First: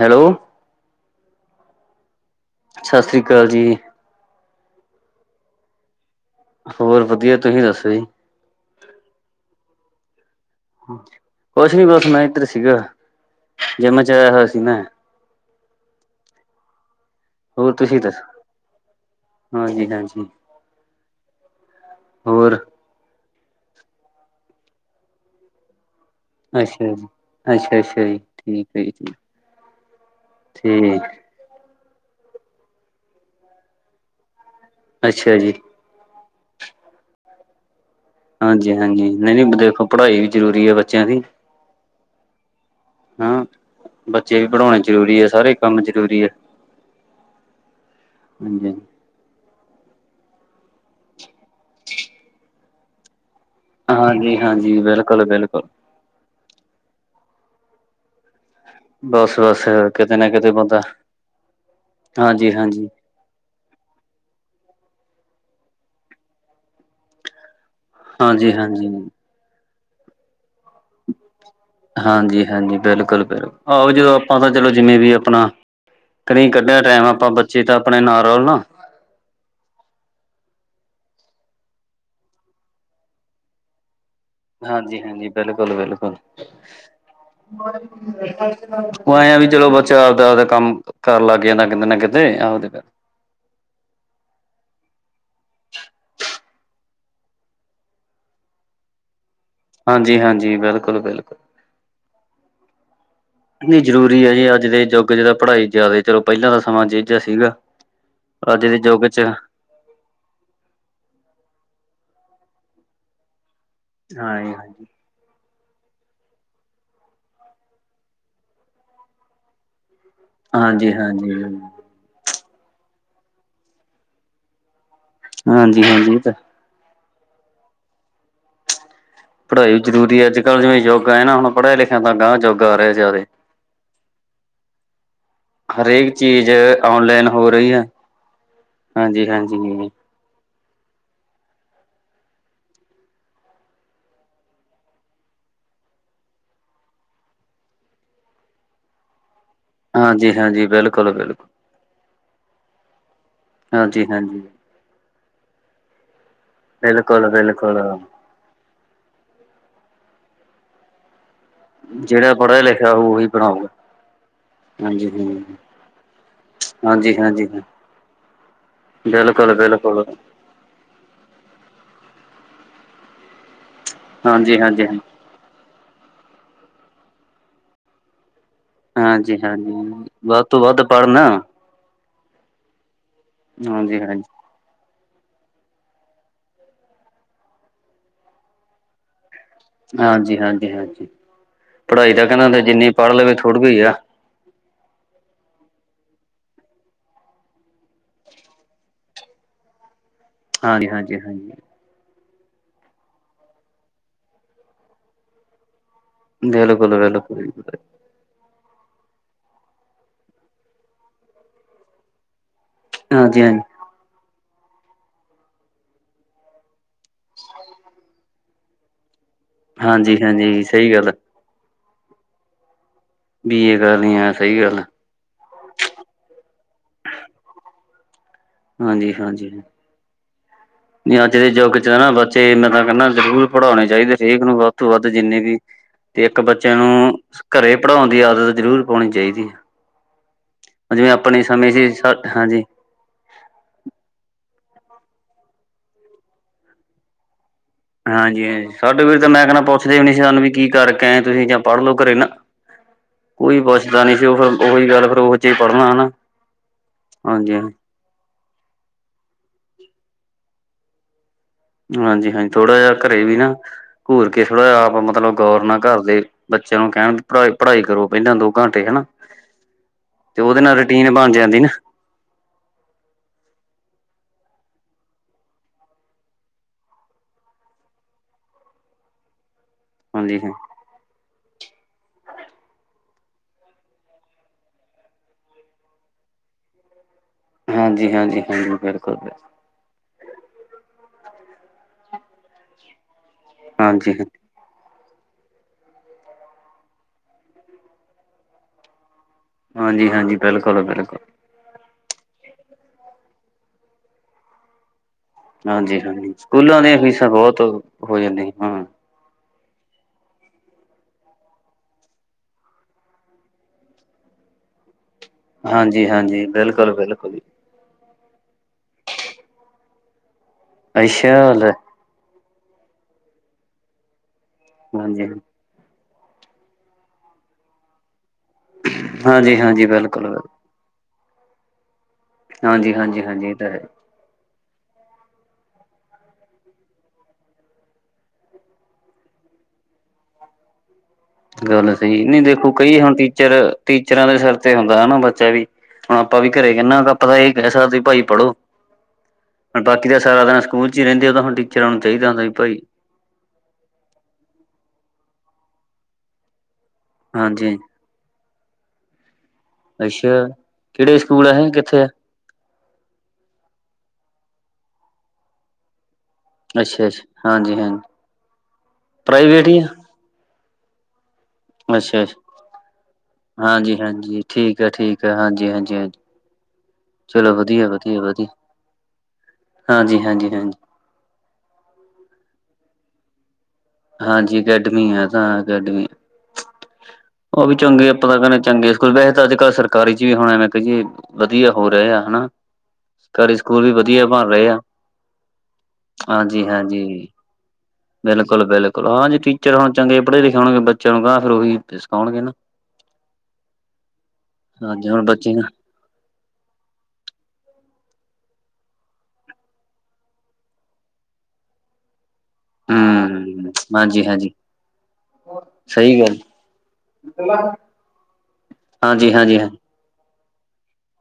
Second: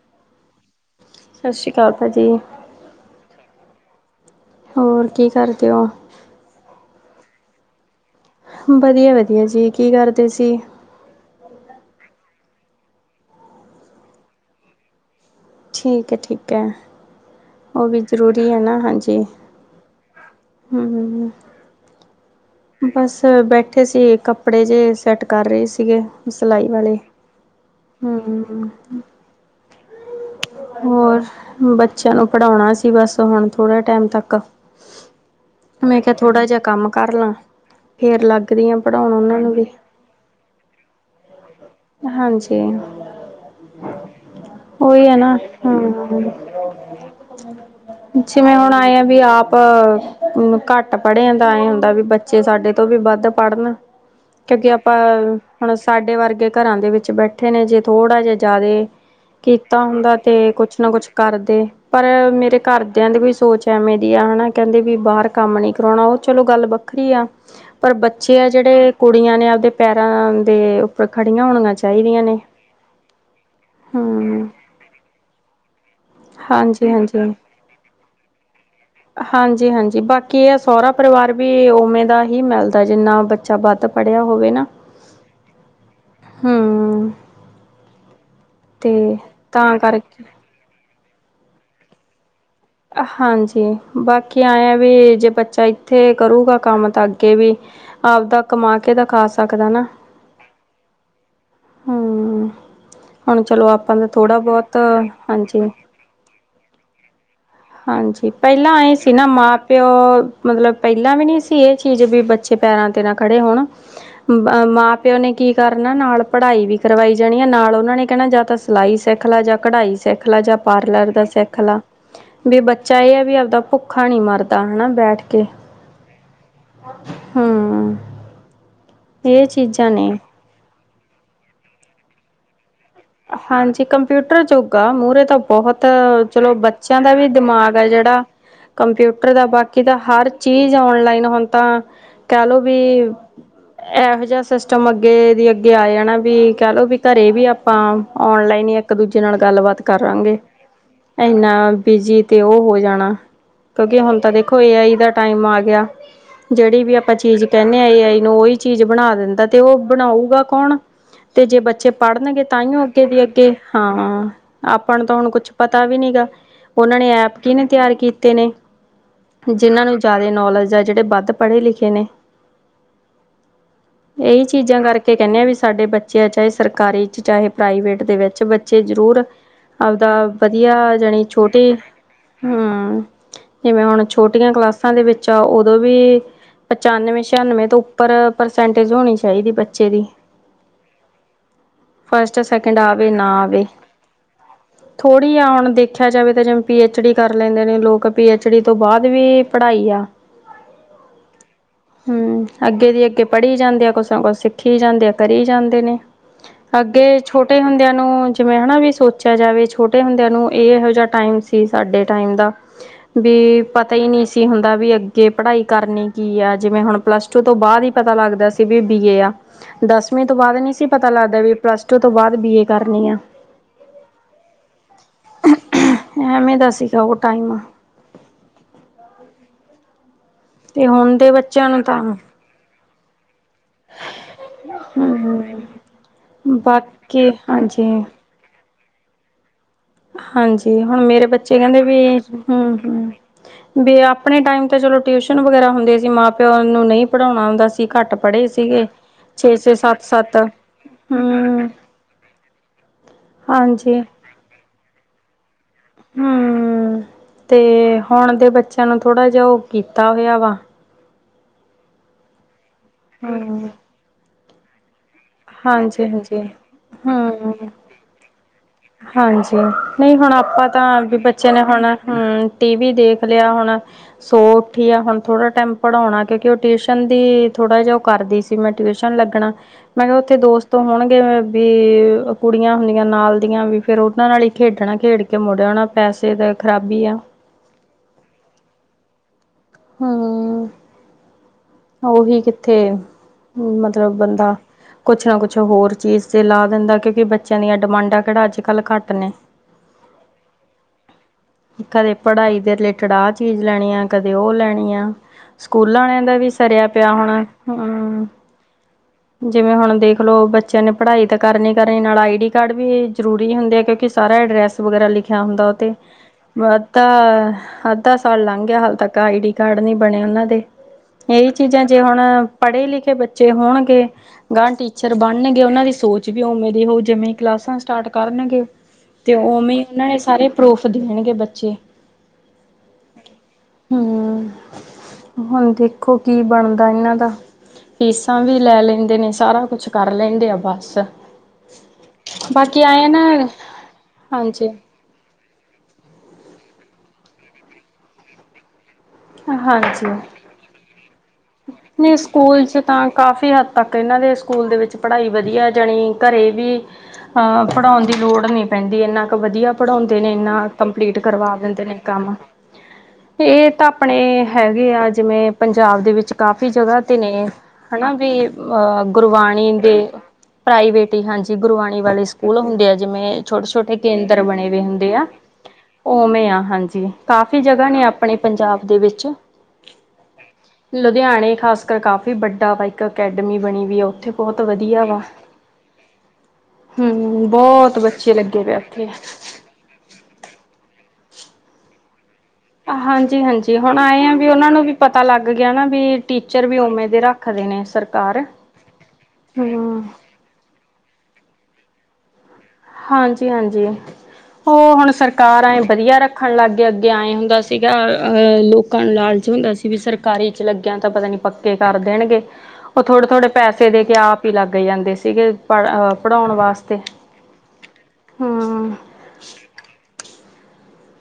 Hello. ਸਸ ਸ੍ਰੀ ਕਾਲ ਭਾਜੀ। ਸਸ ਸ੍ਰੀ ਕਾਲ ਜੀ। ਹੋਰ ਕੀ ਕਰਦੇ ਔ? ਹੋਰ ਵਧੀਆ ਤੁਸੀਂ ਦੱਸੋ ਜੀ। ਵਧੀਆ-ਵਧੀਆ ਜੀ ਕੀ ਕਰਦੇ ਸੀ। ਕੁਛ ਨੀ ਬਸ ਮੈਂ ਇੱਧਰ ਸੀਗਾ, ਜਿਮ ਚ ਆਇਆ ਹੋਇਆ ਸੀ ਮੈਂ। ਠੀਕ ਐ, ਠੀਕ ਐ ਉਹ ਵੀ ਜ਼ਰੂਰੀ ਏ ਨਾ ਹਾਂਜੀ। ਹਾਂਜੀ-ਹਾਂਜੀ। ਹੂੰ-ਹੂੰ। ਹੋਰ ਬਸ ਬੈਠੇ ਸੀ ਕੱਪੜੇ ਜੇ ਸੈੱਟ ਕਰ ਰਹੇ ਸੀਗੇ। ਸਿਲਾਈ ਅੱਛਾ ਵਾਲੇ ਜੀ। ਅੱਛਾ ਅੱਛਾ ਜੀ ਠੀਕ ਹੂੰ। ਹੈ ਜੀ ਤੇ ਹੋਰ ਬੱਚਿਆਂ ਨੂੰ ਪੜੋਣਾ ਸੀ ਬਸ ਹੁਣ ਥੋੜ੍ਹਾ ਟੈਮ ਤੱਕ। ਅੱਛਾ ਜੀ। ਮੈਂ ਕਿਹਾ ਥੋੜ੍ਹਾ ਜਾ ਕੰਮ ਕਰ ਲਾਂ ਫੇਰ ਲੱਗਦੀ ਹਾਂਜੀ ਆ ਹਾਂਜੀ ਪੜੋਨ ਨਹੀਂ ਉਨਾਂ ਨਹੀਂ ਨੂੰ ਵੀ। ਦੇਖੋ ਪੜ੍ਹਾਈ ਵੀ ਜ਼ਰੂਰੀ ਐ ਬੱਚਿਆਂ ਦੀ। ਹਾਂਜੀ ਹਾਂ। ਬੱਚੇ ਵੀ ਪੜ੍ਹਾਉਣੇ ਉਈ ਐ ਜ਼ਰੂਰੀ ਹੈ ਨਾ, ਸਾਰੇ ਕੰਮ ਹਾਂ। ਜ਼ਰੂਰੀ ਹੈ ਜਿਵੇਂ ਹਾਂਜੀ। ਹੁਣ ਆਏ ਆ ਵੀ ਆਪ ਘੱਟ ਪੜ੍ਹਿਆ ਦਾ ਆਏ ਹੁੰਦਾ ਵੀ ਬੱਚੇ ਸਾਡੇ ਤੋਂ ਵੀ ਵੱਧ ਪੜ੍ਹ ਲੇਨ। ਹਾਂਜੀ ਕਿਉਂਕਿ ਹਾਂਜੀ ਆਪਾਂ ਬਿਲਕੁਲ ਬਿਲਕੁਲ ਹੁਣ ਅਸ ਸਾਡੇ ਵਰਗੇ ਕਰਾਂ ਦੇ ਵਿੱਚ ਬੈਠੇ ਨੇ ਜੇ ਥੋੜ੍ਹਾ ਜਾ ਜਾਦੇ ਬਸ ਬਸ ਕੀਤਾ ਕਿਤੇ ਹੁੰਦਾ ਨਾ ਕਿਤੇ ਤੇ ਕੁਛ ਬੰਦਾ ਨਾ ਕੁਛ ਕਰਦੇ, ਪਰ ਹਾਂਜੀ ਮੇਰੇ ਹਾਂਜੀ ਘਰਦਿਆਂ ਦੀ ਵੀ ਸੋਚ ਐਵੇੇ ਦੀ ਆ ਹਨਾ ਕੈੰਦੇ ਵੀ ਬਾਹਰ ਕੰਮ ਨੀ ਕਰਾਉਣਾ ਉਹ ਚਲੋ ਗੱਲ ਵੱਖਰੀ ਆ। ਪਰ ਬੱਚੇ ਆ ਹਾਂਜੀ ਜੇੜੇ ਹਾਂਜੀ ਕੁੜੀਆਂ ਨੇ ਆਪਦੇ ਪੈਰਾਂ ਦੇ ਖੜੀਆਂ ਹੋਣੀਆਂ ਚਾਹੀਦੀਆਂ ਨੇ ਹਾਂਜੀ-ਹਾਂਜੀ ਬਿਲਕੁਲ-ਬਿਲਕੁਲ ਆਹੋ ਜਦੋਂ ਆਪਾਂ ਹਮ ਤਾਂ ਚਲੋ ਜਿਵੇਂ ਵੀ ਆਪਣਾ ਕਰੇ ਈ ਕੱਢਿਆ ਹਾਂਜੀ ਟੈਮ ਆਪਾਂ ਹਾਂਜੀ ਬੱਚੇ ਤਾਂ ਅਪਣੇ ਨਾਲ ਰੋਲ ਨਾ। ਹਾਂਜੀ-ਹਾਂਜੀ ਬਾਕੀ ਏ ਸਹੁਰਾ ਪਰਿਵਾਰ ਵੀ ਉਵੇਂ ਦਾ ਹੀ ਮਿਲਦਾ ਜਿੰਨਾ ਬ ਚਾ ਵੱਧ ਪੜਿਆ ਹੋਵੇ। ਨਾ ਹਾਂਜੀ-ਹਾਂਜੀ ਬਿਲਕੁਲ-ਬਿਲਕੁਲ। ਹੂੰ [unintelligible] ਔ ਤੇ ਐਏ ਆ ਵੀ ਚਲੋ ਤਾਂ ਬੱਚਾ ਕਰਕੇ ਆਪਦਾ-ਆਪਦਾ ਕੰਮ ਕਰ ਲੱਗ ਜਾਂਦਾ ਕਿਤੇ ਨਾ ਕਿਤੇ ਆਪਦੇ ਹਾਂਜੀ ਬਾਕੀ ਆਏ ਆ ਵੀ ਜੇ ਬੱਚਾ ਇੱਥੇ ਕਰੂਗਾ ਕੰਮ ਤਾਂ ਅੱਗੇ ਵੀ ਆਵਦਾ ਕਮਾ ਕੇ ਤਾ ਖਾ ਸਕਦਾ ਨਾ। ਜੀ ਹਾਂਜੀ ਬਿਲਕੁਲ-ਬਿਲਕੁਲ। ਹਾਂ। ਨੀ ਜ਼ਰੂਰੀ ਐ ਜੀ ਅੱਜ ਦੇ ਜੁਗ ਚ ਤਾਂ ਪੜ੍ਹਾਈ ਹਾਂਜੀ ਜ਼ਆਦੀ ਚਲੋ ਪਹਿਲਾਂ ਸਮਾਂ ਜੇ ਜਾ ਸੀਗਾ ਹਾਂਜੀ। ਅੱਜ ਪਇਲਾਂ ਦੇ ਏ ਯੁੱਗ ਸੀ ਚ ਨਾ ਮਾਂ ਪਿਓ ਮਤਲਬ ਪਇਲਾਂ ਵੀ ਨੀ ਸੀ ਏਹ ਚੀਜ਼ ਵੀ ਬੱਚੇ ਪੈਰਾਂ ਤੇ ਨਾ ਖੜ੍ਹੇ ਹੋਣ ਬ ਹਾਂਜੀ-ਹਾਂਜੀ-ਹਾਂਜੀ, ਮਾਂ -ਪਿਓ ਨੇ ਕੀ ਕਰਨਾ ਨਾਲ ਪੜਾਈ ਵੀ ਕਰਵਾਈ ਜਾਣੀ ਐ ਨਾਲ ਔਨਾਂ ਨੇ ਕਹਿਣਾ ਜਾਂ ਤਾਂ ਸਲਾਈ ਸਿੱਖ ਲੈ ਜਾਂ ਕਢਾਈ ਸਿੱਖਲਾ ਜਾਂ ਪਾਰਲਰ ਦਾ ਸਿੱਖਲਾ ਵੀ ਬੱਚਾ ਇਹ ਐ ਵੀ ਆਵਦਾ ਭੁੱਖਾ ਨੀ ਮਰਦਾ ਹਨਾ ਬੈਠ ਹਾਂਜੀ- ਹਾਂਜੀ। ਇਹ ਤਾਂ ਹੈ ਹੁੰ। ਪੜਾਈ ਜ਼ਰੂਰੀ ਅਜ- ਕਲ ਜਿਵੇ ਯੁੱਗ ਐ ਨਾ ਹੁਣ ਪੜ੍ਹਿਆ ਲਿਖਆ ਦਾ ਗਾਂਹ ਜੁਗ ਆ ਰਯਾ ਜਾਦਾਈ ਹਾਂਜੀ। ਕੰਪਊਟਰ ਜੂਗ‌ ਆ ਮੂਹਰੇ ਤਾਂ ਬਹੁਤ ਹਰੇਕ ਚੀਜ਼ ਚਲੋ ਬੱਚਿਆਂ ਦਾ ਔਨਲਾਈਨ ਵੀ ਹੋ ਰਹੀ ਦਿਮਾਗ ਹੈ। ਐ ਜੇੜਾ ਹਾਂਜੀ ਕੰਪਿਊਟਰ ਦਾ ਹਾਂਜੀ ਬਾਕੀ ਦਾ ਹਰ ਚੀਜ਼ ਔਨਲਾਈਨ ਹੁਣ ਤਾਂ ਕਹਿ ਲੋੋ ਵੀ ਇਹ ਜਾ ਸਿਸਟਮ ਅੱਗੇ ਦੀ ਅੱਗੇ ਆ ਜਾਣਾ ਵੀ ਕਹਿ ਲੋੋ ਕਰੇ ਵੀ ਆ ਆਪਾਂ ਔਨਲਾਈਨ ਈ ਇੱਕ ਦੂਜੇ ਨਾਲ ਗੱਲਬਾਤ ਹਾਂਜੀ ਕਰਾਂਗੇ, ਹਾਂਜੀ ਬਿਲਕੁਲ ਬਿਲਕੁਲ ਇੰਨਾ ਬਿਜੀ ਤੇ ਉਹ ਹੋ ਜਾਣਾ, ਕਿਉਂਕਿ ਹਾਂਜੀ ਹੁਣ ਤਾਂ ਹਾਂਜੀ ਦੇਖੋ ਏ ਆਈ ਦਾ ਟਾਈਮ ਆ ਗਆ ਜੇੜੀ ਵੀ ਆਪਾਂ ਬਿਲਕੁਲ ਚੀਜ਼ ਬਿਲਕੁਲ ਕਹਿੰਨੇ ਆ ਏ ਆਈ ਨੂੰ ਉਹੀ ਚੀਜ਼ ਬਣਾ ਦਿੰਦਾ ਤੇ ਉਹ ਬਣਾਉਗਾ ਕੌਣ ਤੇ ਜੇ ਬੱਚੇ ਜਿਹੜਾ ਪੜਨਗੇ ਪੜ੍ਹਿਆ ਤਾਂਹੀਓ ਲਿਖਿਆ ਅੱਗੇ ਹੋਊ ਦੀ ਉਹੀ ਅੱਗੇ, ਬਣਾਊਗਾ ਹਾਂ ਆਪਾਂ ਨੂੰ ਹਾਂਜੀ ਤਾਂ ਹੁਣ ਹ ਕੁਛ ਪਤਾ ਵੀ ਨੀ ਗਾ। ਉਹਨਾਂ ਨੇ ਹਾਂਜੀ ਐਪ ਹਾਂਜੀ ਕੀਹਨੇ ਤਿਆਰ ਕੀਤੇ ਨੇ, ਬਿਲਕੁਲ ਜਿਨ੍ਹਾਂ ਨੂੰ ਬਿਲਕੁਲ ਜਆਦਾ ਈ ਨੌਲਜ ਐ ਜੇੜੇ ਬਧ ਪੜੇ ਲਿਖੇ ਨੇ, ਏਹੀ ਹਾਂਜੀ ਚੀਜ਼ਾਂ ਹਾਂਜੀ ਕਰਕੇ ਕਹਿੰਨੇ ਆ ਵੀ ਸਾਡੇ ਬੱਚੇ ਆ ਚਾਹੇ ਸਰਕਾਰੀ ਚ, ਚਾਹੇ ਪ੍ਰਾਈਵੇਟ ਦੇ ਵਿੱਚ ਬੱ ਚੇ ਜਰੂਰ ਹਾਂਜੀ ਹਾਂਜੀ ਆਵਦਾ ਵੱਧ ਤੋਂ ਵਧੀਆ ਵੱਧ ਪੜ੍ਹਨ ਯਾਣੀ ਛੋਟੀ ਹਮ। ਜਿਵੇਂ ਹਾਂਜੀ ਹੁਣ ਹਾਂਜੀ ਛੋਟੀਆਂ ਕਲਾਸ ਸਾਂਦੇ ਵਿੱਚ ਉਦੋਂ ਵੀ ਪਚਾਨਵੇਂ ਛਿਆਨਵੇਂ ਤੋਂ ਉੱਪਰ ਪਰਸੈਂਟੇਜ ਹੋਣੀ ਚਾਹੀਦੀ ਬ ਹਾਂਜੀ- ਹਾਂਜੀ- ਹਾਂਜੀ। ਪੜਾਈ ਤਾ ਫਸਟ ਕਹਿੰਦੇ ਹੁੰਦੇ ਸੈਕਿੰਡ ਜਿੰਨੀ ਪੜ ਲਵੇ ਥੋੜੀ ਉਈ ਐ। ਥੋੜੀ ਐ ਹੁਣ ਦੇਖਿਆ ਜਾਵੇ ਤਾਂ ਜਿਵੇਂ ਪੀ ਐੱਚ ਡੀ ਕਰ ਲੈਂਨੇ ਨੇ ਲੋਕ ਪੀ ਐੱਚ ਡੀ ਤੋਂ ਬਾਦ ਵੀ ਪੜਾਈ ਐ। ਹਾਂਜੀ- ਹਾਂਜੀ- ਹਾਂਜੀ। ਹਮ। ਅੱਗੇੇ ਦੀ ਅੱਗੇ ਪੜੀ ਜਾਂਦੇ ਆ ਕੁਸ ਨਾ ਕੁਸ ਸਿੱਖੀ ਜਾਂਦੇ ਕਰੀ ਜਾਂਦੇ ਨੇ। ਬਿਲਕੁਲ ਅੱਗੇ ਬਿਲਕੁਲ ਛੋਟੇ ਹੁੰਦਿਆਂ ਨੂੰ ਜਿਵੇਂ ਹਨਾ ਵੀ ਸੋਚਆ ਜਾਵੇ ਛੋਟੇ ਹੁੰਦਆਂ ਨੂੰ ਏਹੋ ਜਆ ਟਾਈਮ ਸੀ ਸਾਡੇ ਟਾਈਮ ਦਾ ਹਾਂਜੀ ਹਾਂਜੀ ਬੀ ਪਤਾ ਈ ਨੀ ਸੀ ਹੁੰਦਾ ਵੀ ਅੱਗੇ ਪੜਾਈ ਕਰਨੀ ਕੀ ਐ। ਜਿਵੇਂ ਹੁਣ ਪਲੱਸ ਟੂ ਤੋਂ ਬਾਦ ਈ ਪਤਾ ਲੱਗਦਾ ਸੀ ਬੀ ਬੀ ਏ ਆ ਹਾਂਜੀ ਦਸਵੀਂ ਤੋਂ ਬਾਦ ਹਾਂਜੀ ਨੀ ਸੀ ਸਹੀ ਪਤਾ ਗੱਲ ਲੱਗਦਾ ਵੀ ਪਲੱਸ ਟੂ ਤੋਂ ਬਾਦ ਬੀ ਏ ਕਰਨੀ ਆ। ਬੀ ਏ ਕਰਨੀ ਆਂ ਸਹੀ ਗੱਲ ਐਵੇਂ ਦਾ ਸੀਗਾ ਉਹ ਟਾਈਮ। ਹਾਂਜੀ- ਹਾਂਜੀ। ਤੇ ਹੁਣ ਨਹੀ ਅੱਜ ਦੇ ਬੱਚਿਆਂ ਜੂਗ ਨੂੰ ਚ ਤਾਂ ਨਾ ਬੱਚੇ ਮੈਂ ਤਾਂ ਕਹੰਨਾ ਜ਼ਰੂਰ ਪੜਉਣੇ ਚਾਹੀਦੇ ਹਰੇਕ ਨੂੰ ਵੱਧ ਤੋਂ ਵੱਧ ਜਿੰਨੇ ਵੀ ਇੱਕ ਬੱਚੇ ਨੂੰ ਬਾਕੀ ਘਰੇ ਹਾਂਜੀ ਪੜਉਣ ਦੀ ਆਦਤ ਜ਼ਰੂਰ ਪਉਣੀ ਚਾਹੀਦੀ। ਐ। ਹਾਂਜੀ। ਹੁਣ ਮੇਰੇ ਬੱਚੇ ਸਮੇਂ ਕਹਿੰਦੇ ਸੀ ਵੀ ਹਮ ਹਾਂਜੀ -ਹਮ ਵਬੀ ਆਪਣੇ ਟਾਈਮ ਤੇ ਚਲੋ ਟਿਊਸ਼ਨ ਵਗੈਰਾ ਹੁੰਦੇ ਸੀ ਮਾਂ ਪਿਓ ਨੂੰ ਨਹੀਂ ਪੜ੍ਹਾਉਣਾ ਆਉਂਦਾ ਸੀ ਘੱਟ ਪੜ੍ਹੇ ਹਾਂਜੀ। ਸੀਗੇ ਸਾਡੇ ਵੀਰ ਤਾਂ ਮੈਂ ਛੇ ਕਹਣਾ ਛੇ ਪੁੱਛਦੇ ਸੱਤ ਵੀ ਨਹੀ ਸੀ ਸੱਤ ਸਾਨੂੰ ਵੀ ਕੀ ਕਰਕੇ ਆਯੈਂ ਤੁਸੀਂ ਜਾਂ ਹਮ ਪੜ ਲਓ ਘਰੇ ਨਾ [inaudible] ਕੋਈ ਹਾਂਜੀ ਪੁੱਛਦਾ ਨਹੀਂ ਸੀ ਉਹ ਫਿਰ ਉਹੀ ਗੜਬੜ ਉਹ ਫਿਰ ਉਹ ਜੇ ਪੜਨਾ ਹੈ ਨਾ ਹੂੰ ਤੇ ਹੁਣ ਦੇ ਬੱਚਿਆਂ ਨੂੰ ਥੋੜਾ ਜਿਹਾ ਉਹ ਕੀਤਾ ਹੋਇਆ ਵਾ ਹਾਂਜੀ ਹਾਂਜੀ ਥੋੜਾ ਜਿਹਾ ਘਰੇ ਵੀ ਨਾ ਘੁਰ ਕੇ ਥੋੜਾ ਜਹਾ ਆਪ ਮਤਲਬ ਗੌਰ ਨਾਲ ਘਰ ਹਾਂਜੀ ਦੇ ਹਾਂਜੀ ਬੱਚਿਆਂ ਨੂੰ ਕਹਿਣ ਪੜਾਈ ਹਮ ਪੜ੍ਹਾਈ ਕਰੋ ਪਹਿਲਾਂ ਦੋ ਘੰਟੇ ਹਨਾ ਹਾਂਜੀ ਤੇ ਉਹਦੇ ਨਾਲ ਰੂਟੀਨ ਬਣ ਜਾਂਦੀ ਨਾ ਹੂੰ ਟੀ-ਵੀ ਦੇਖ ਲਿਆ ਹੁਨ ਸੌ ਉੱਠੀ ਆ ਹੁਣ ਥੋੜਾ ਟਾਈਮ ਪੜ੍ਹਉਣਾ ਕਿਉਂਕਿ ਉਹ ਟਿਊਸ਼ਨ ਦੀ ਥੋੜਾ ਜਿਹਾ ਉਹ ਕਰਦੀ ਸੀ ਕਿ ਮੈਂ ਟਿਊਸ਼ਨ ਲੱਗਣਾ ਮੈਂ ਕਿਹਾ ਉੱਥੇ ਹਾਂਜੀ ਹਾਂ ਦੋਸਤ ਹੋਣਗੇ ਵੀ ਕੁੜੀਆਂ ਹੁੰਦੀਆਂ ਨਾਲ ਵੀ ਫਿਰ ਉਹਨਾਂ ਨਾਲ ਹੀ ਖੇਡਣਾ ਖੇਡ ਕੇ ਮੁੜ ਆਨਾ ਪੈਸੇ ਤਾਂ ਖਰਾਬੀ ਆ ਹਾਂਜੀ ਹਾਂਜੀ ਬਿਲਕੁਲ ਬਿਲਕੁਲ ਹਾਂ ਊਹੀ ਕਿੱਥੇ ਹਾਂਜੀ ਮਤਲਬ ਬੰਦਾ ਕੁਛ ਨਾ ਕੁਛ ਹੋਰ ਚੀਜ਼ ਤੇ ਲਾ ਦਿੰਦਾ ਕਿਉਂਕਿ ਬੱਚਿਆਂ ਦੀਆਂ ਡਿਮਾਂਡਾਂ ਕਿਹੜਾ ਅੱਜ ਕੱਲ੍ਹ ਘੱਟ ਨੇ ਹਾਂਜੀ ਹਾਂਜੀ ਬਿਲਕੁਲ ਬਿਲਕੁਲ ਕਦੇ ਪੜ੍ਹਾਈ ਦੇ ਰਿਲੇਟਿਡ ਆਹ ਚੀਜ਼ ਲੈਣੀ ਆ ਕਦੇ ਉਹ ਲੈਣੀ ਆ ਸਕੂਲਾਂ ਹਾਂਜੀ ਵਾਲਿਆਂ ਹਾਂਜੀ ਦਾ ਵੀ ਸਕੂਲਾਂ ਸਰਿਆ ਦੀਆਂ ਪਿਆ ਫੀਸਾਂ ਹੋਣਾ ਬਹੁਤ ਹੋ ਹੂੰ [inaudible] ਜਾਂਦੀਆਂ ਹਾਂ ਜਿਵੇਂ ਹੁਣ ਦੇਖ ਲਓ ਬੱਚਿਆਂ ਨੇ ਪੜ੍ਹਾਈ ਤਾਂ ਕਰਨੀ ਕਰਨੀ ਨਾਲ ਆਈ ਡੀ ਕਾਰਡ ਵੀ ਜ਼ਰੂਰੀ ਹੁੰਦੇ ਆ ਕਿਉਂਕਿ ਸਾਰਾ ਐਡਰੈਸ ਵਗੈਰਾ ਲਿਖਿਆ ਹੁੰਦਾ ਉਹ ਤੇ ਹਾਂਜੀ ਹਾਂਜੀ ਬਿਲਕੁਲ ਬਿਲਕੁਲ ਅੱਧਾ [inaudible] ਅੱਧਾ ਸਾਲ ਲੰਘ ਗਿਆ ਹਾਲੇ ਤੱਕ ਆਈ ਡੀ ਕਾਰਡ ਨੀ ਬਣੇ ਉਹਨਾਂ ਦੇ ਇਹੀ ਅੱਛਾ ਲੈ ਜੀਜਾ ਜੇ ਹੁਣ ਪੜ੍ਹੇ ਲਿਖੇ ਬੱਚੇ ਹੋਣਗੇ ਗਾਅ ਟੀਚਰ ਹਾਂਜੀ ਬਣਨਗੇ ਉਹਨਾਂ ਦੀ ਸੋਚ ਵੀ ਉਵੇਂ ਦੀ ਹੋਉ ਜਿਵੇਂ ਕਲਾਸਾਂ ਸਟਾਰਟ ਕਰਨਗੇ ਤੇ ਹਾਂਜੀ ਉਵੇਂ ਹਾਂਜੀ ਉਹਨਾਂ ਨੇ ਬਿਲਕੁਲ ਸਾਰੇ ਪ੍ਰੂਫ ਦੇਣਗੇ ਬੱਚੇ ਹਾਂਜੀ ਹਾਂਜੀ ਹਾਂਜੀ ਇਹ ਤਾਂ ਹੈ ਹਮ [unintelligible] [inaudible] ਹੁਣ ਦੇਖੋ ਕੀ ਬਣਦਾ ਇਹਨਾਂ ਦਾ ਫੀਸਾਂ ਵੀ ਲੈ ਲੈਂਦੇ ਨੇ ਸਾਰਾ ਕੁਛ ਕਰ ਲੈਂਦੇ ਆ ਬਸ ਗੱਲ ਸਹੀ ਨੀ ਦੇਖੋ ਬਾਕੀ ਕਈ ਆਏ ਹੁਣ ਨਾ ਟੀਚਰ ਟੀਚਰਾਂ ਦੇ ਸਿਰ ਹਾਂਜੀ, ਤੇ ਹਣ ਨਾ ਵੀ ਹੁਣ ਆਪਾਂ ਵੀ ਘਰੇ ਕਹਿੰਦਾ ਤਾਂ ਆਪਾਂ ਇਹ ਕਹਿ ਸਕਦੇ ਵੀ ਭਾਈ ਪੜੋ [unintelligible] [inaudible] ਬਾਕੀ ਹਾਂਜੀ। ਤਾਂ ਸਾਰਾ ਦਿਨ ਸਕੂਲ ਚ ਹੀ ਰਹਿੰਦੇ ਉਹ ਤਾਂ ਹੁਣ ਟੀਚਰਾਂ ਨੂੰ ਨਹੀਂ ਚਾਹੀਦਾ ਹੁੰਦਾ ਵੀ ਸਕੂਲ ਭਾਈ ਚ ਤਾਂ ਕਾਫੀ ਹੱਦ ਤਕ ਇਹਨਾਂ ਦੇ ਸਕੂਲ ਦੇ ਵਿੱਚ ਪੜ੍ਹਾਈ ਵਧੀਆ ਜਾਣੀ ਘਰ ਵੀ ਹਾਂ ਹਾਂਜੀ ਪੜ੍ਹਾਉਣ ਦੀ ਲੋੜ ਨਹੀਂ ਪੈਂਦੀ ਇੰਨਾ ਕ ਵਧੀਆ ਪੜ੍ਹਾਉਂਦੇ ਨੇ ਅੱਛਾ ਇੰਨਾ ਕਿਹੜੇ ਕੰਪਲੀਟ ਸਕੂਲ ਕਰਵਾ ਆ ਇਹ ਦਿੰਦੇ ਨੇ ਕਿੱਥੇ ਆ ਕੰਮ ਇਹ ਤਾਂ ਆਪਣੇ ਹੈਗੇ ਆ ਜਿਵੇਂ ਪੰਜਾਬ ਦੇ ਵਿੱਚ ਕਾਫ਼ੀ ਜਗ੍ਹਾ ਅੱਛਾ ਤੇ ਅੱਛਾ ਨੇ ਹਾਂਜੀ ਹੈ ਹਾਂਜੀ ਨਾ ਵੀ ਅਹ ਪ੍ਰਾਈਵੇਟ ਗੁਰਬਾਣੀ ਹੀ ਆ ਦੇ [unintelligible] [inaudible] ਪ੍ਰਾਈਵੇਟ ਹੀ ਹਾਂਜੀ ਗੁਰਬਣੀ ਅੱਛਾ ਵਾਲੇ ਅੱਛਾ ਸਕੂਲ ਹੁੰਦੇ ਆ ਜਿਵੇਂ ਛੋਟੇ ਛੋਟੇ ਹਾਂਜੀ ਕੇਂਦਰ ਹਾਂਜੀ ਬਣੇ ਵੇ ਠੀਕ ਹੈ ਹੁੰਦੇ ਠੀਕ ਆ ਹੈ ਹਾਂਜੀ ਹਾਂਜੀ ਹਾਂਜੀ ਉਵੇਂ ਆ ਹਾਂਜੀ ਚਲੋ ਕਾਫ਼ੀ ਵਧੀਆ ਜਗ੍ਹਾ ਨੇ ਵਧੀਆ ਆਪਣੇ ਵਧੀਆ ਪੰਜਾਬ ਦੇ ਵਿੱਚ ਹਾਂਜੀ ਹਾਂਜੀ ਹਾਂਜੀ ਲੁਧਿਆਣੇ ਖਾਸ ਕਰ ਕਾਫੀ ਵੱਡਾ ਵਾਈਕ ਅਕੈਡਮੀ ਬਣੀ ਵੀ ਉੱਥੇ ਬੋਤ ਹਾਂਜੀ ਵਧੀਆ ਅਕੈਡਮੀ ਵਾ ਆ ਤਾਂ ਅਕੈਡਮੀ ਹੂੰ ਉਹ ਵੀ ਬਹੁਤ ਬੱਚੇ ਲੱਗੇ ਪਏ ਉੱਥੇ ਕਾਰਜ ਵੀ ਹੋਣਾ ਮੈ ਕਿਹਾ ਜੀ ਵਧੀਆ ਹੋ ਰਹੇ ਆ ਹਨਾ ਹਾਂਜੀ ਸਰਕਾਰੀ ਹਾਂਜੀ ਸਕੂਲ ਵੀ ਹੁਣ ਆਏ ਵਧੀਆ ਆ ਵੀ ਬਣ ਰਹੇ ਨੂੰ ਵੀ ਪਤਾ ਲੱਗ ਗਿਆ ਨਾ ਟੀਚਰ ਹਾਂਜੀ ਵੀ ਉਵੇਂ ਹਾਂਜੀ ਦੇਰਾ ਘਰੇ ਨੇ ਸਰ ਬਿਲਕੁਲ ਬਿਲਕੁਲ ਹਾਂਜੀ ਟੀਚਰ ਹੁਣ ਚੰਗੇ ਪੜ੍ਹੇ ਲਿਖੇ ਹੋਣਗੇ ਬੱਚਿਆਂ ਨੂੰ ਗਾਅ ਫਿਰ ਉਹੀ ਸਿਖਾਉਣਗੇ ਨਾ ਹਾਂਜੀ ਹਾਂਜੀ ਉਹ ਹਾਂਜੀ ਹੁਣ ਬੱਚੇ ਸਰਕਾਰ ਨਾ ਆਏ ਵਧੀਆ ਰੱਖਣ ਲੱਗ ਗਏ। ਅੱਗੇ ਆਏ ਹੁੰਦਾ ਸੀਗਾ। ਅਹ ਲੋਕਾਂ ਨੂੰ ਲਾਲਚ ਹੁੰਦਾ ਸੀ ਵੀ ਸਰ ਕਾਰੀ 'ਚ ਲੱਗਿਆ ਤਾਂ ਪਤਾ ਨਹੀਂ ਪੱਕੇ ਕਰ ਦੇਣਗੇ। ਉਹ ਥੋੜੇ-ਥੋੜੇ ਹਮ ਪੈਸੇ ਦੇ ਕੇ ਹਾਂਜੀ ਆਪ ਹਾਂਜੀ ਹੀ ਲੱਗੇ ਜਾਂਦੇ ਸੀਗੇ ਪੜ ਅਹ ਸਹੀ ਗੱਲ ਪੜ੍ਹਾਉਣ ਵਾਸਤੇ। [unintelligible] ਹੂ ਹਾਂਜੀ -ਹਾਂਜੀ ਹਾਂ।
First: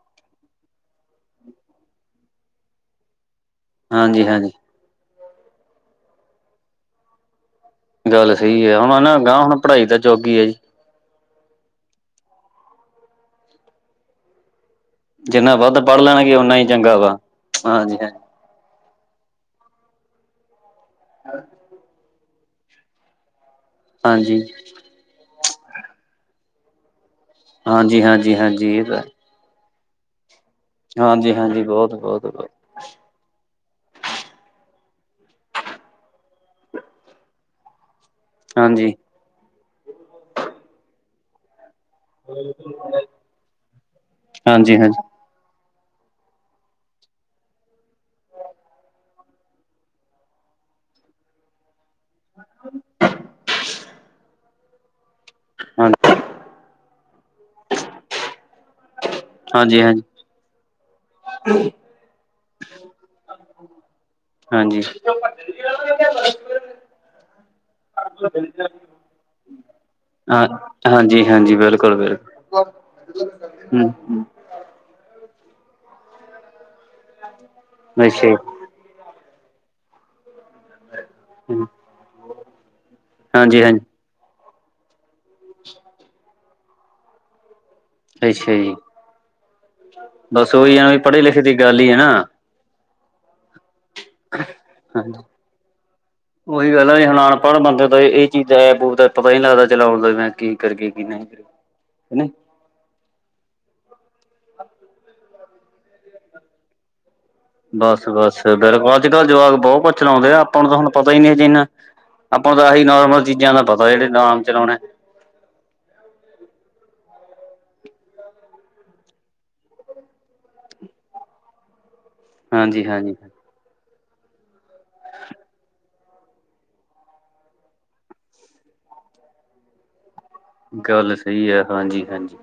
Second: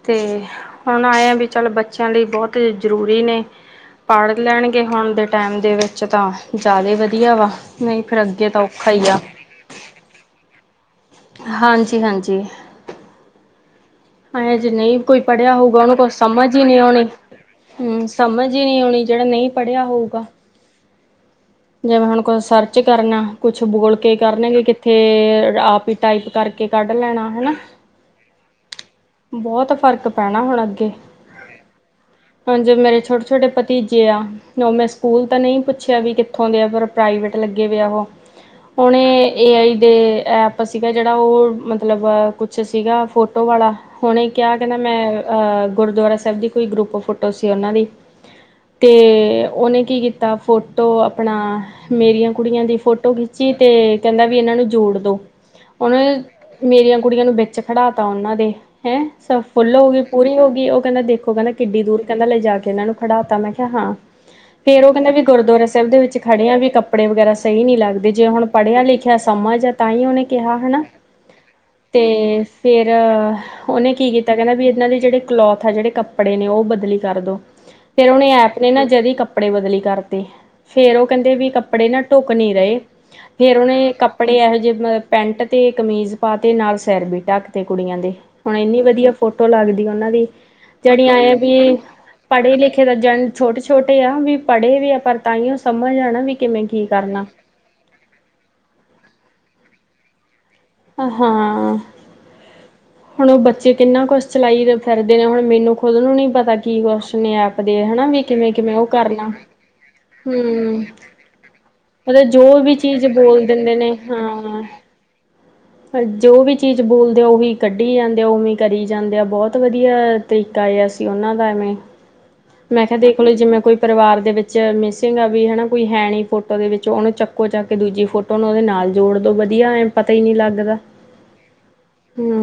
ਤੇ ਹੁਣ ਆਏ ਆਂ ਵੀ ਚੱਲ ਬੱਚਿਆਂ ਲਈ ਬਹੁਤ ਜ਼ਰੂਰੀ ਨੇ। ਹਾਂਜੀ ਪੜ੍ਹ ਹਾਂਜੀ ਲੈਣਗੇ ਕਿ ਹੁਣ ਦੇ ਟਾਈਮ ਦੇ ਵਿੱਚ ਤਾਂ ਜ਼ਿਆਦਾ ਹੀ ਵਧੀਆ ਵਾ। ਨਹੀਂ ਫਿਰ ਗੱਲ ਅੱਗੇ ਤਾਂ ਸਹੀ ਐ। ਔਖਾ ਹੁਣ ਈ ਆ ਅਗਾਂਹ ਹੁਣ ਪੜ੍ਹਾਈ ਤਾਂ ਚੌਗੀ ਹੈ ਜੀ ਹਾਂਜੀ-ਹਾਂਜੀ। ਆਏ ਜੇ ਨਹੀਂ ਕੋਈ ਜਿੰਨਾ ਪੜ੍ਹਿਆ ਵੱਧ ਹੋਊਗਾ। ਉਹਨੂੰ ਪੜ੍ਹ ਕੁਛ ਲੈਣਗੇ ਸਮਝ ਓਨਾ ਹੀ ਨਹੀਂ ਚੰਗਾ ਆਉਣੀ। ਵਾ ਹਾਂਜੀ ਹੂ ਹਾਂ ਸਮਝ ਹੀ ਨਹੀਂ ਆਉਣੀ। ਜਿਹੜਾ ਨਹੀਂ ਪੜ੍ਹਿਆ ਹੋਊਗਾ। [unintelligible] ਜਿਵੇਂ ਹੁਣ ਕੁਛ ਸਰਚ ਕਰਨਾ। ਕੁਛ ਬੋਲਕੇ ਹਾਂਜੀ ਕਰਨਗੇ ਫੇਰ ਆਪ ਹੀ ਟਾਈਪ ਕਰਕੇ ਕੱਢ ਲੈਣਾ ਹਨਾ। ਹਾਂਜੀ-ਹਾਂਜੀ-ਹਾਂਜੀ। ਇਹ ਤਾਂ ਹੈ। ਬਹੁਤ ਫ਼ਰਕ ਪੈਣਾ ਹੁਣ ਹਾਂਜੀ-ਹਾਂਜੀ। ਬਹੁਤ-ਬਹੁਤ-ਬਹੁਤ ਜੋ ਮੇਰੇ ਛੋਟੇ-ਛੋਟੇ ਭਤੀਜੇ ਆ ਉਹ ਮੈਂ ਸਕੂਲ ਤਾਂ ਨਹੀਂ ਪੁੱਛਿਆ ਵੀ ਕਿਥੇ ਉੱਥੋਂ ਦੇ ਆ ਪਰ ਪ੍ਰਾਈਵੇਟ ਲੱਗੇ ਵਏ ਆ। ਹਾਂਜੀ ਉਹਨੇ ਏ ਆਈ ਦੇ ਐਪ ਸੀਗਾ ਜਿਹੜਾ ਉਹ ਮਤਲਬ ਕੁਛ ਸੀਗਾ ਫੋਟੋ ਵਾਲਾ ਹੁਣੇ ਕਿਹਾ ਹਾਂਜੀ ਕਹਿੰਦਾ ਹਾਂਜੀ ਮੈਂ ਅਹ ਗੁਰਦੁਆਰਾ ਸਾਹਿਬ ਦੀ ਕੋਈ ਗਰੁੱਪ ਫੋਟੋ ਸੀ ਉਹਨਾਂ ਦੀ। ਤੇ ਉਹਨੇ ਕੀ ਕੀਤਾ ਫੋਟੋ ਆਪਣਾ ਮੇਰੀਆਂ ਕੁੜੀਆਂ ਦੀ ਫੋਟੋ ਖਿੱਚੀ ਤੇ ਕਹਿੰਦਾ ਵੀ ਇਹਨਾਂ ਨੂੰ ਜੋੜ ਦੋ। ਹਾਂ ਉਹਨੇ ਮੇਰੀਆਂ ਕੁੜੀਆਂ ਨੂੰ ਵਿੱਚ ਖੜਾ ਤਾ ਉਹਨਾਂ ਦੇ। ਹੈਂ ਸ ਫੁੱਲ ਹਾਂਜੀ ਹਾਂਜੀ ਹੋ ਗਈ। ਪੂਰੀ ਹੋ ਗਈ। ਉਹ ਕਹਿੰਦਾ ਦੇਖੋ ਕਹਿੰਦਾ ਕਿੱਡੀ ਦੂਰ ਕਹਿੰਦਾ ਲੈ ਜਾ ਕੇ ਇਹਨਾਂ ਨੂੰ ਖੜਾਤਾ। ਮੈਂ ਕਿਹਾ ਹਾਂ। ਹਾਂਜੀ ਫੇਰ ਉਹ ਕਹਿੰਦਾ ਵੀ ਗੁਰਦੁਆਰਾ ਸਾਹਿਬ ਦੇ ਵਿੱਚ ਖੜਿਆਂ ਵੀ ਕੱਪੜੇ ਵਗੈਰਾ ਸਹੀ ਨਹੀਂ ਲੱਗਦੇ। ਜੇ ਹੁਣ ਪੜ੍ਹਿਆ-ਲਿਖਿਆ ਸਮਝ ਆ ਤਾਂ ਹੀ ਉਹਨੇ ਹਾਂ ਕਿਹਾ ਹਨਾ ਹਾਂਜੀ ਹਾਂਜੀ ਬਿਲਕੁਲ ਤੇ ਬਿਲਕੁਲ ਫੇਰ ਉਹਨੇ ਕੀ ਹਮ ਕੀਤਾ ਕਹਿੰਦਾ ਵੀ ਇਹਨਾਂ ਦੇ ਜਿਹੜੇ ਕਲੋਥ ਆ ਜਿਹੜੇ ਕੱਪੜੇ ਨੇ। ਉਹ ਬਦਲੀ ਕਰ ਦੋ ਫੇਰ ਅੱਛਾ ਉਹਨੇ ਐ ਜੀ ਤੇ ਨਾ ਜਦੀ ਕੱਪੜੇ ਬਦਲੀ ਕਰਤੇ। ਫੇਰ ਉਹ ਕਹਿੰਦੇ ਵੀ ਕੱਪੜੇ ਨਾ ਢੁੱਕ ਨਹੀਂ ਰਹੇ। ਫ਼ੇਰ ਹਾਂਜੀ ਹਾਂਜੀ ਉਹਨੇ ਕੱਪੜੇ ਇਹੋ ਜਿਹੇ ਮਤਲ ਪੈਂਟ ਤੇ ਕਮੀਜ਼ ਪਾ ਤੇ ਨਾਲ ਸਿਰ ਵੀ ਟਕ ਤੇ ਤੇ ਕੁੜੀਆਂ ਦੇ। ਅੱਛਾ ਹੁਣ ਜੀ ਇੰਨੀ ਵਧੀਆ ਫੋਟੋ ਲੱਗਦੀ ਉਹਨਾਂ ਦੀ ਬਸ ਉਹੀ ਹੈ ਵੀ ਜਣੀ ਪੜ੍ਹੇ ਆਂਏ ਲਿਖੇ ਦੀ ਵੀ। ਗੱਲ ਹੀ ਹੈ ਨਾ ਪੜ੍ਹੇ-ਲਿਖੇ ਤਾਂ ਜ ਛੋਟੇ- ਛੋਟੇ ਆ ਵੀ ਪੜ੍ਹੇ ਵਏ ਆ ਪਰ ਹਾਂਜੀ ਤਾਹੀਓਂ ਸਮਝ ਆ ਨਾ ਵੀ ਕਿਵੇਂ ਉਹੀ ਕੀ ਗੱਲ ਹੈ ਕਰਨਾ। ਹੁਣ ਬੰਦੇ ਦਾ ਇਹ ਚੀਜ਼ ਐਪ -ਐਪੂ ਦਾ ਪਤਾ ਹੀ ਲੱਗਦਾ ਚਲਾਉਣ ਦਾ ਮੈਂ ਕੀ ਕਰੀਏ ਕੀ ਨਹੀਂ ਕਰੀ ਹਾਂ [inaudible] ਹਨਾ ਹੁਣ ਉਹ ਬੱਚੇ ਕਿੰਨਾ ਕੁਸ਼ ਚਲਾਈ ਫਿਰਦੇ ਨੇ। ਹੁਣ ਮੈਨੂੰ ਖੁਦ ਨੂੰ ਨਹੀਂ ਪਤਾ। ਕੀ ਕੁਸ਼ ਨੇ ਐਪ ਦੇ ਹਨਾ ਵੀ ਬਸ-ਬਸ ਕਿਵੇਂ-ਕਿਵੇਂ ਉਹ ਬਿਲਕੁਲ ਅੱਜ-ਕੱਲ੍ਹ ਕਰਨਾ। ਜਵਾਕ ਬਹੁਤ ਕੁਛ ਚਲਾਉਣ ਹੂ ਮਤਲਬ ਆਪਾਂ ਨੂੰ ਜੋ ਤਾਂ ਵੀ ਆਹੀ ਚੀਜ਼ ਨੋਰਮਲ ਬੋਲ ਚੀਜ਼ਾਂ ਦਾ ਦਿੰਦੇ ਪਤਾ ਨੇ ਜਿਹੜੇ ਨਾਮ ਹਾਂ। ਚਲਾਉਣੇ ਜੋ ਵੀ ਚੀਜ਼ ਬੋਲਦੇ ਆ। ਉਹੀ ਕੱਢੀ ਜਾਂਦੇ ਆ। ਉਵੇਂ ਕਰੀ ਜਾਂਦੇ ਆ ਬਹੁਤ ਵਧੀਆ ਤਰੀਕਾ ਜਿਹਾ ਸੀ। ਉਹਨਾਂ ਦਾ ਐਵੇਂ [inaudible] ਮੈਂ ਕਿਹਾ ਦੇਖਲੋ ਜਿਵੇਂ ਕੋਈ ਪਰਿਵਾਰ ਦੇ ਵਿੱਚ ਮਿਸਿੰਗ ਆ ਵੀ ਹਨਾ ਕੋਈ ਹੈ ਨਹੀਂ ਫੋਟੋ ਦੇ ਵਿੱਚ ਉਹਨੂੰ ਚੱਕੋ ਚੱਕ ਕੇ ਦੂਜੀ ਫੋਟੋ ਉਨੂੰ ਉਦੇ ਨਾਲ ਜੋੜ ਦੋ ਵਧੀਆ ਏ ਪਤਾ ਹੀ ਨੀ ਲੱਗਦਾ ਗਲ ਸਹੀ ਏ ਹਾਂਜੀ-ਹਾਂਜੀ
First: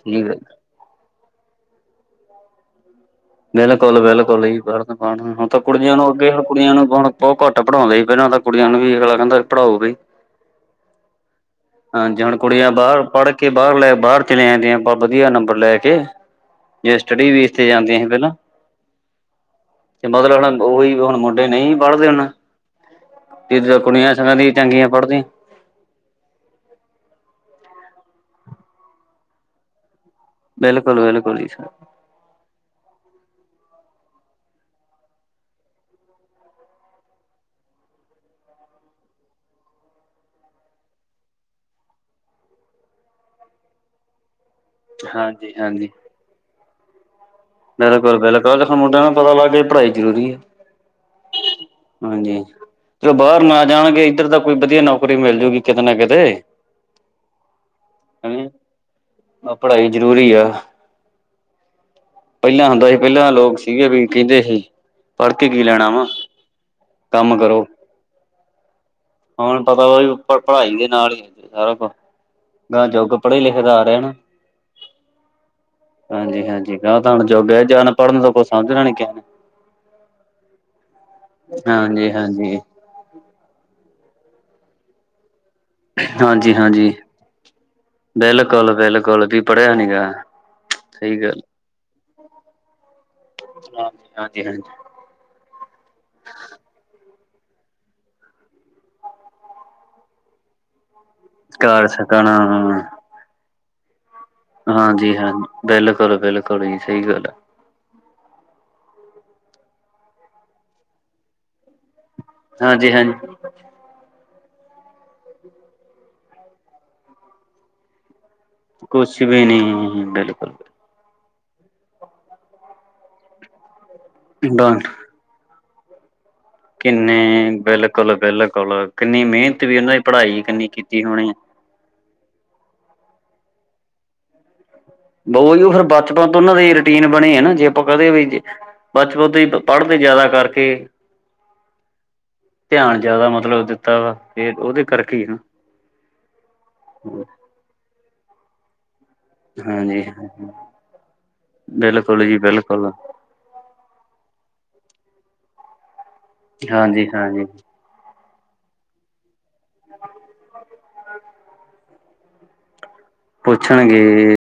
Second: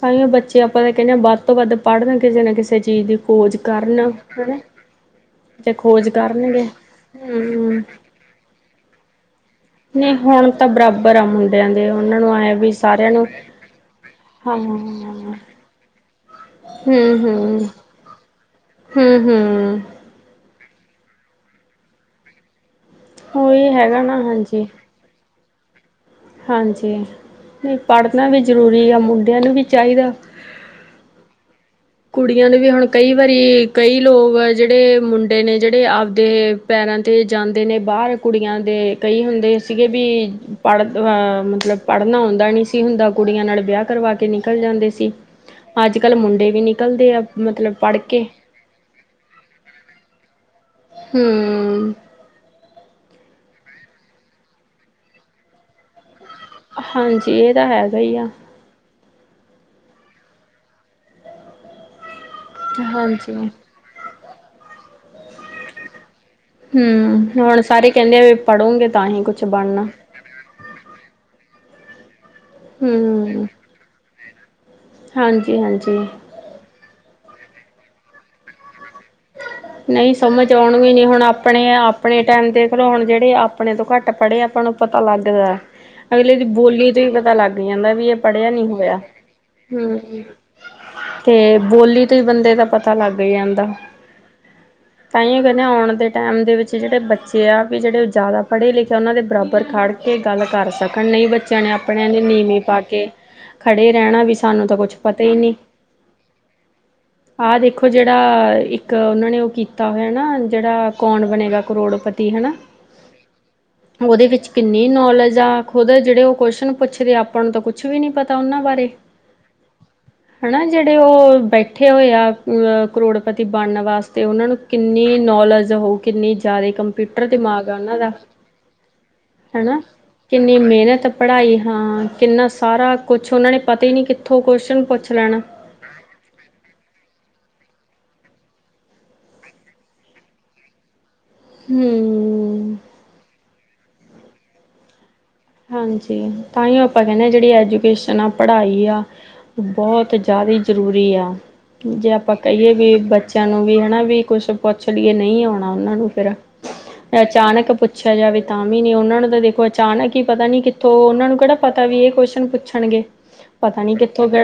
ਤਾਂਹੀ ਬੱਚੇ ਆਪਾਂ ਤਾਂ ਕਹਿੰਨੇ ਆ ਵੱਧ ਤੋਂ ਵੱਧ ਪੜ੍ਹਨਗੇ ਜਿਵੇਂ ਕਿਸੇ ਚੀਜ਼ ਦੀ ਖੋਜ ਕਰਨ ਬਿਲਕੁਲ-ਬਿਲਕੁਲ ਹਨਾ। ਜੀ ਬੜ ਪਾਣ ਹੁਣ ਤਾਂ ਜੇ ਕੁੜੀਆਂ ਨੂੰ ਖੋਜ ਅੱਗੇ ਹੁਣ ਕਰਨਗੇ ਕੁੜੀਆਂ ਨੂੰ ਹੁਣ ਬਹੁਤ ਘੱਟ ਹੂੰ ਪੜਾਉਂਦੇ ਸੀ ਪਹਿਲਾਂ ਤਾਂ ਕੁੜੀਆਂ ਨੂੰ ਵੀ ਅਗਲਾ ਕਹਿੰਦਾ ਪੜਾਓ ਨਹੀਂ ਹੁਣ ਤਾਂ ਬਰਾਬਰ ਆ ਹੁਣ ਹਾਂਜੀ ਹੁਣ ਕੁੜੀਆਂ ਬਾਹਰ ਪੜ੍ਹ ਕੇ ਬਾਹਰ ਲੈ ਬਾਹਰ ਚਲੀਆਂ ਹਾਂ ਜਾਂਦੀਆਂ ਪਰ ਵਧੀਆ ਹੂੰ-ਹੂੰ, ਨੰਬਰ ਲੈ ਕੇ ਜਾਂ ਸਟੱਡੀ ਬੇਸ ਤੇ ਹੂੰ-ਹੂੰ ਜਾਂਦੀਆਂ ਸੀ ਪਹਿਲਾਂ ਉਹੀ ਹੁਣ ਮੁੰਡੇ ਨਹੀਂ ਪੜ੍ਹਦੇ ਹੁਣ ਉਹੀ ਦੂਜਾ ਹੈਗਾ ਕੁੜੀਆਂ ਨਾ ਸਗੋ ਦੀ ਚੰਗੀਆਂ ਪੜ੍ਹਦੀਆਂ ਹਾਂਜੀ, ਪੜ੍ਹਨਾ ਵੀ ਜ਼ਰੂਰੀ ਆ ਮੁੰਡਿਆਂ ਨੂੰ ਵੀ ਚਾਹੀਦਾ ਬਿਲਕੁਲ-ਬਿਲਕੁਲ ਜੀ ਸਰ ਕੁੜੀਆਂ ਨੂੰ ਹੁਣ ਕਈ ਵਾਰੀ ਕਈ ਲੋਗ ਆ ਜਿਹੜੇ ਮੁੰਡੇ ਨੇ ਜਿਹੜੇ ਆਪ ਦੇ ਪੈਰਾਂ 'ਤੇ ਜਾਂਦੇ ਨੇ ਬਾਹਰ ਕੁੜੀਆਂ ਦੇ ਕਈ ਹੁੰਦੇ ਸੀਗੇ ਵੀ ਪੜ੍ਹਨ ਮਤਲਬ ਪੜ੍ਹਨਾ ਆਉਂਦਾ ਨਹੀਂ ਸੀ ਹੁੰਦਾ ਕੁੜੀਆਂ ਨਾਲ ਵਿਆਹ ਕਰਵਾ ਕੇ ਨਿਕਲ ਜਾਂਦੇ ਸੀ, ਹਾਂਜੀ-ਹਾਂਜੀ, ਅਜ ਕਲ ਮੁੰਡੇ ਵੀ ਨ ਨਿਕਲਦੇ ਆ ਬਿਲਕੁਲ-ਬਿਲਕੁਲ ਮੁੰਡੇਆਂ ਨੂੰ ਪਤਾ ਲੱਗ ਗਿਆ ਪੜ੍ਹਾਈ ਜ਼ਰੂਰੀ ਐ ਹੂੰ ਹਾਂਜੀ ਚਲੋ ਬਾਹਰ ਨਾ ਜਾਣਗੇ ਇੱਧਰ ਦਾ ਕੋਈ ਵਧੀਆ ਨੌਕਰੀ ਮਿਲ ਜਾਉਗੀ ਕਿਤੇ ਨਾ ਕਿਤੇ ਹਾਂਜੀ, ਇਹ ਤਾਂ ਹੈਗਾ ਹੀ ਏ ਹਨਾ। ਪੜ੍ਹਾਈ ਜ਼ਰੂਰੀ ਆ, ਪਹਿਲਾਂ ਹੁੰਦਾ ਸੀ ਪਹਿਲਾਂ ਹਾਂਜੀ ਲੋਕ ਵੀ ਕਹਿੰਦੇ ਸੀ, ਪੜ੍ਹਕੇ ਕੀ ਲੈਣਾ ਵਾ ਹੂੰ ਕੰਮ ਹੁਣ ਕਰੋ, ਸਾਰੇ ਕਹਿੰਦੇ ਆ ਵੀ ਪੜੋਗੇ ਤਾਂ ਹੀ ਕੁਛ ਬਣਨਾ ਪਰ ਪੜ੍ਹਾਈ ਦੇ ਨਾਲ ਹੀ, ਸਾਰਾ ਕੁ ਯੁਗ ਪੜ੍ਹੇ ਲਿਖੇ ਦਾ ਆ ਰਿਹਾ ਨਾ ਹਾਂਜੀ-ਹਾਂਜੀ ਹਾਂਜੀ-ਹਾਂਜੀ ਗਾ ਤਾਂ ਹੁਣ ਜੁਗ ਅਨਪੜ੍ਹਾ ਨੂੰ ਕੁਝ ਸਮਝਣਾ ਨੀ ਕਿਸੇ ਨੇ ਨਹੀਂ ਸਮਝ ਆਉਣਗੇ ਨੀ ਹੁਣ ਆਪਣੇ-ਆਪਣੇ ਟਾਈਮ ਹਾਂਜੀ-ਹਾਂਜੀ, ਦੇਖ ਲੋ ਹੁਣ ਜਿਹੜੇ ਆਪਣੇ ਤੋਂ ਘੱਟ ਪੜ੍ਹੇ ਆਪਾਂ ਨੂੰ ਪਤਾ ਲੱਗਦਾ ਅਗਲੇ ਦੀ ਬੋਲੀ ਹਾਂਜੀ-ਹਾਂਜੀ, ਤੋਂ ਹੀ ਪਤਾ ਲੱਗ ਜਾਂਦਾ ਵੀ ਇਹ ਪੜ੍ਹਿਆ ਲਿਖਿਆ ਬਿਲਕੁਲ-ਬਿਲਕੁਲ ਵੀ ਪੜ੍ਹਿਆ ਨੀ ਹੂੰ ਗਾ ਸਹੀ ਤੇ ਗੱਲ ਬੋਲੀ ਤੋਂ ਹੀ ਬੰਦੇ ਦਾ ਪਤਾ ਲੱਗ ਜਾਂਦਾ ਹਾਂਜੀ-ਹਾਂਜੀ ਤਾਂਈਓ ਕਹਿੰਨੇ ਆ ਆਉਣ ਦੇ ਟਾਈਮ ਦੇ ਵਿੱਚ ਜਿਹੜੇ ਬੱਚੇ ਆ ਵੀ ਜਿਹੜੇ ਜ਼ਿਆਦਾ ਪੜ੍ਹੇ ਲਿਖੇ ਉਹਨਾਂ ਦੇ ਬਰਾਬਰ ਖੜ ਗੱਲ ਕਰ ਸਕਣ ਨਹੀਂ ਬੱਚਿਆਂ ਨੇ ਕਰ ਆਪਣਿਆਂ ਦੇ ਸਕਣ ਨੀਵੇਂ ਪਾ ਕੇ ਖੜੇ ਰਹਿਣਾ ਵੀ ਸਾਨੂੰ ਤਾਂ ਕੁਛ ਹਾਂਜੀ ਪਤਾ ਹਾਂ, ਹੀ ਨਹੀਂ ਬਿਲਕੁਲ-ਬਿਲਕੁਲ ਜੀ ਸਹੀ ਗੱਲ ਆ ਆਹ ਦੇਖੋ ਜਿਹੜਾ ਇਕ ਉਹਨਾਂ ਨੇ ਉਹ ਕੀਤਾ ਹੋਇਆ ਨਾ ਜਿਹੜਾ ਕੌਣ ਬਣੇਗਾ ਕਰੋੜਪਤੀ ਹੈਨਾ ਹਾਂਜੀ-ਹਾਂਜੀ ਉਹਦੇ ਵਿੱਚ ਕਿੰਨੀ ਨੌਲਜ ਆ ਖੁਦ ਜਿਹੜੇ ਉਹ ਕੁਸ਼ਚਨ ਪੁੱਛਦੇ ਆਪਾਂ ਨੂੰ ਤਾਂ ਕੁਛ ਵੀ ਨਹੀਂ ਪਤਾ ਉਹਨਾਂ ਬਾਰੇ ਕੁਛ ਵੀ ਨਹੀ ਬਿਲਕੁਲ ਹਨਾ ਜਿਹੜੇ ਉਹ ਬੈਠੇ ਹੋਏ ਆ ਕਰੋੜਪਤੀ ਬਣਨ ਵਾਸਤੇ ਉਹਨਾਂ ਨੂੰ ਡਨ ਕਿੰਨੀ ਨੌਲਜ ਹੋਊ ਕਿੰਨੀ ਜ਼ਿਆਦਾ ਕਿੰਨੇ ਕੰਪਿਊਟਰ ਦਿਮਾਗ ਆ ਉਹਨਾ ਦਾ ਬਿਲਕੁਲ ਬਿਲਕੁਲ ਕਿੰਨੀ ਮਿਹਨਤ ਵੀ ਹੈਨਾ ਉਹਨਾਂ ਦੀ ਪੜ੍ਹਾਈ ਕਿੰਨੀ ਕੀਤੀ ਮੇਨਤ ਹੋਣੀ ਪੜ੍ਹਾਈ ਹਾਂ ਕਿੰਨਾ ਸਾਰਾ ਕੁੱਛ ਉਹਨਾਂ ਨੇ ਪਤਾ ਈ ਨੀ ਕਿੱਥੋਂ ਕੁਅਸ਼ਨ ਪੁੱਛ ਲੈਣਾ ਬਹੁ ਜ ਉਹ ਫਿਰ ਬਚਪਨ ਤੋਂ ਉਹਨਾਂ ਦੇ ਰੂਟੀਨ ਬਣੇ ਆ ਨਾ ਜੇ ਆਪਾਂ ਕਦੇ ਵੀ ਤੇ ਬਚਪਨ ਤੋਂ ਈ ਪੜ੍ਹਦੇ ਜ਼ਾਦਾ ਕਰਕੇ ਹੂੰ ਧਿਆਨ ਜ਼ਿਆਦਾ ਮਤਲਬ ਦਿੱਤਾ ਵਾ, ਏ ਉਹਦੇ ਕਰਕੇ ਈ ਆ। ਹਾਂਜੀ, ਤਾਂਹੀ ਓ ਆਪਾਂ ਕੇਨੇ ਆ ਜੇੜੀ ਐਜੂਕੇਸ਼ਨ ਆ ਪੜ੍ਹਾਈ ਆ। ਹਾਂਜੀ ਬੋਤ ਜ਼ਾਦੇ ਜ਼ਰੂਰੀ ਆ, ਜੇ ਬਿਲਕੁਲ ਆਪਾਂ ਜੀ ਕਹੀਏ ਬਿਲਕੁਲ ਵੀ ਬੱਚੇ ਬੱਚੇਆਂ ਨੂੰ ਵੀ ਹਨਾ ਵੀ ਕੁੱਛ ਪੁੱਛ ਲਈਏ ਨਈ ਆਉਣਾ ਉਹਨਾਂ ਨੂੰ ਫੇਰ ਹਾਂਜੀ ਹਾਂਜੀ ਅਚਾਨਕ ਪੁੱਛ ਪੁੱਛਿਆ ਜਾਵੇ ਤਾਂ ਵੀ ਨੀ ਉਨਾਂ ਨੂੰ ਤਾਂ ਦੇਖੋ ਅਚਾਨਕ ਹੀ ਪਤਾ ਨੀ ਕਿੱਥੋਂ ਓਨਾਂ ਨੂੰ ਕੇੜਾ ਪਤਾ ਤਾਂ ਵੀ ਏ ਕੋਸ਼ਨ ਪੁੱਛਣਗੇ। ਪਤਾ ਨੀ ਕਿੱਥੋਂ ਪੁੱਛਣਗੇ-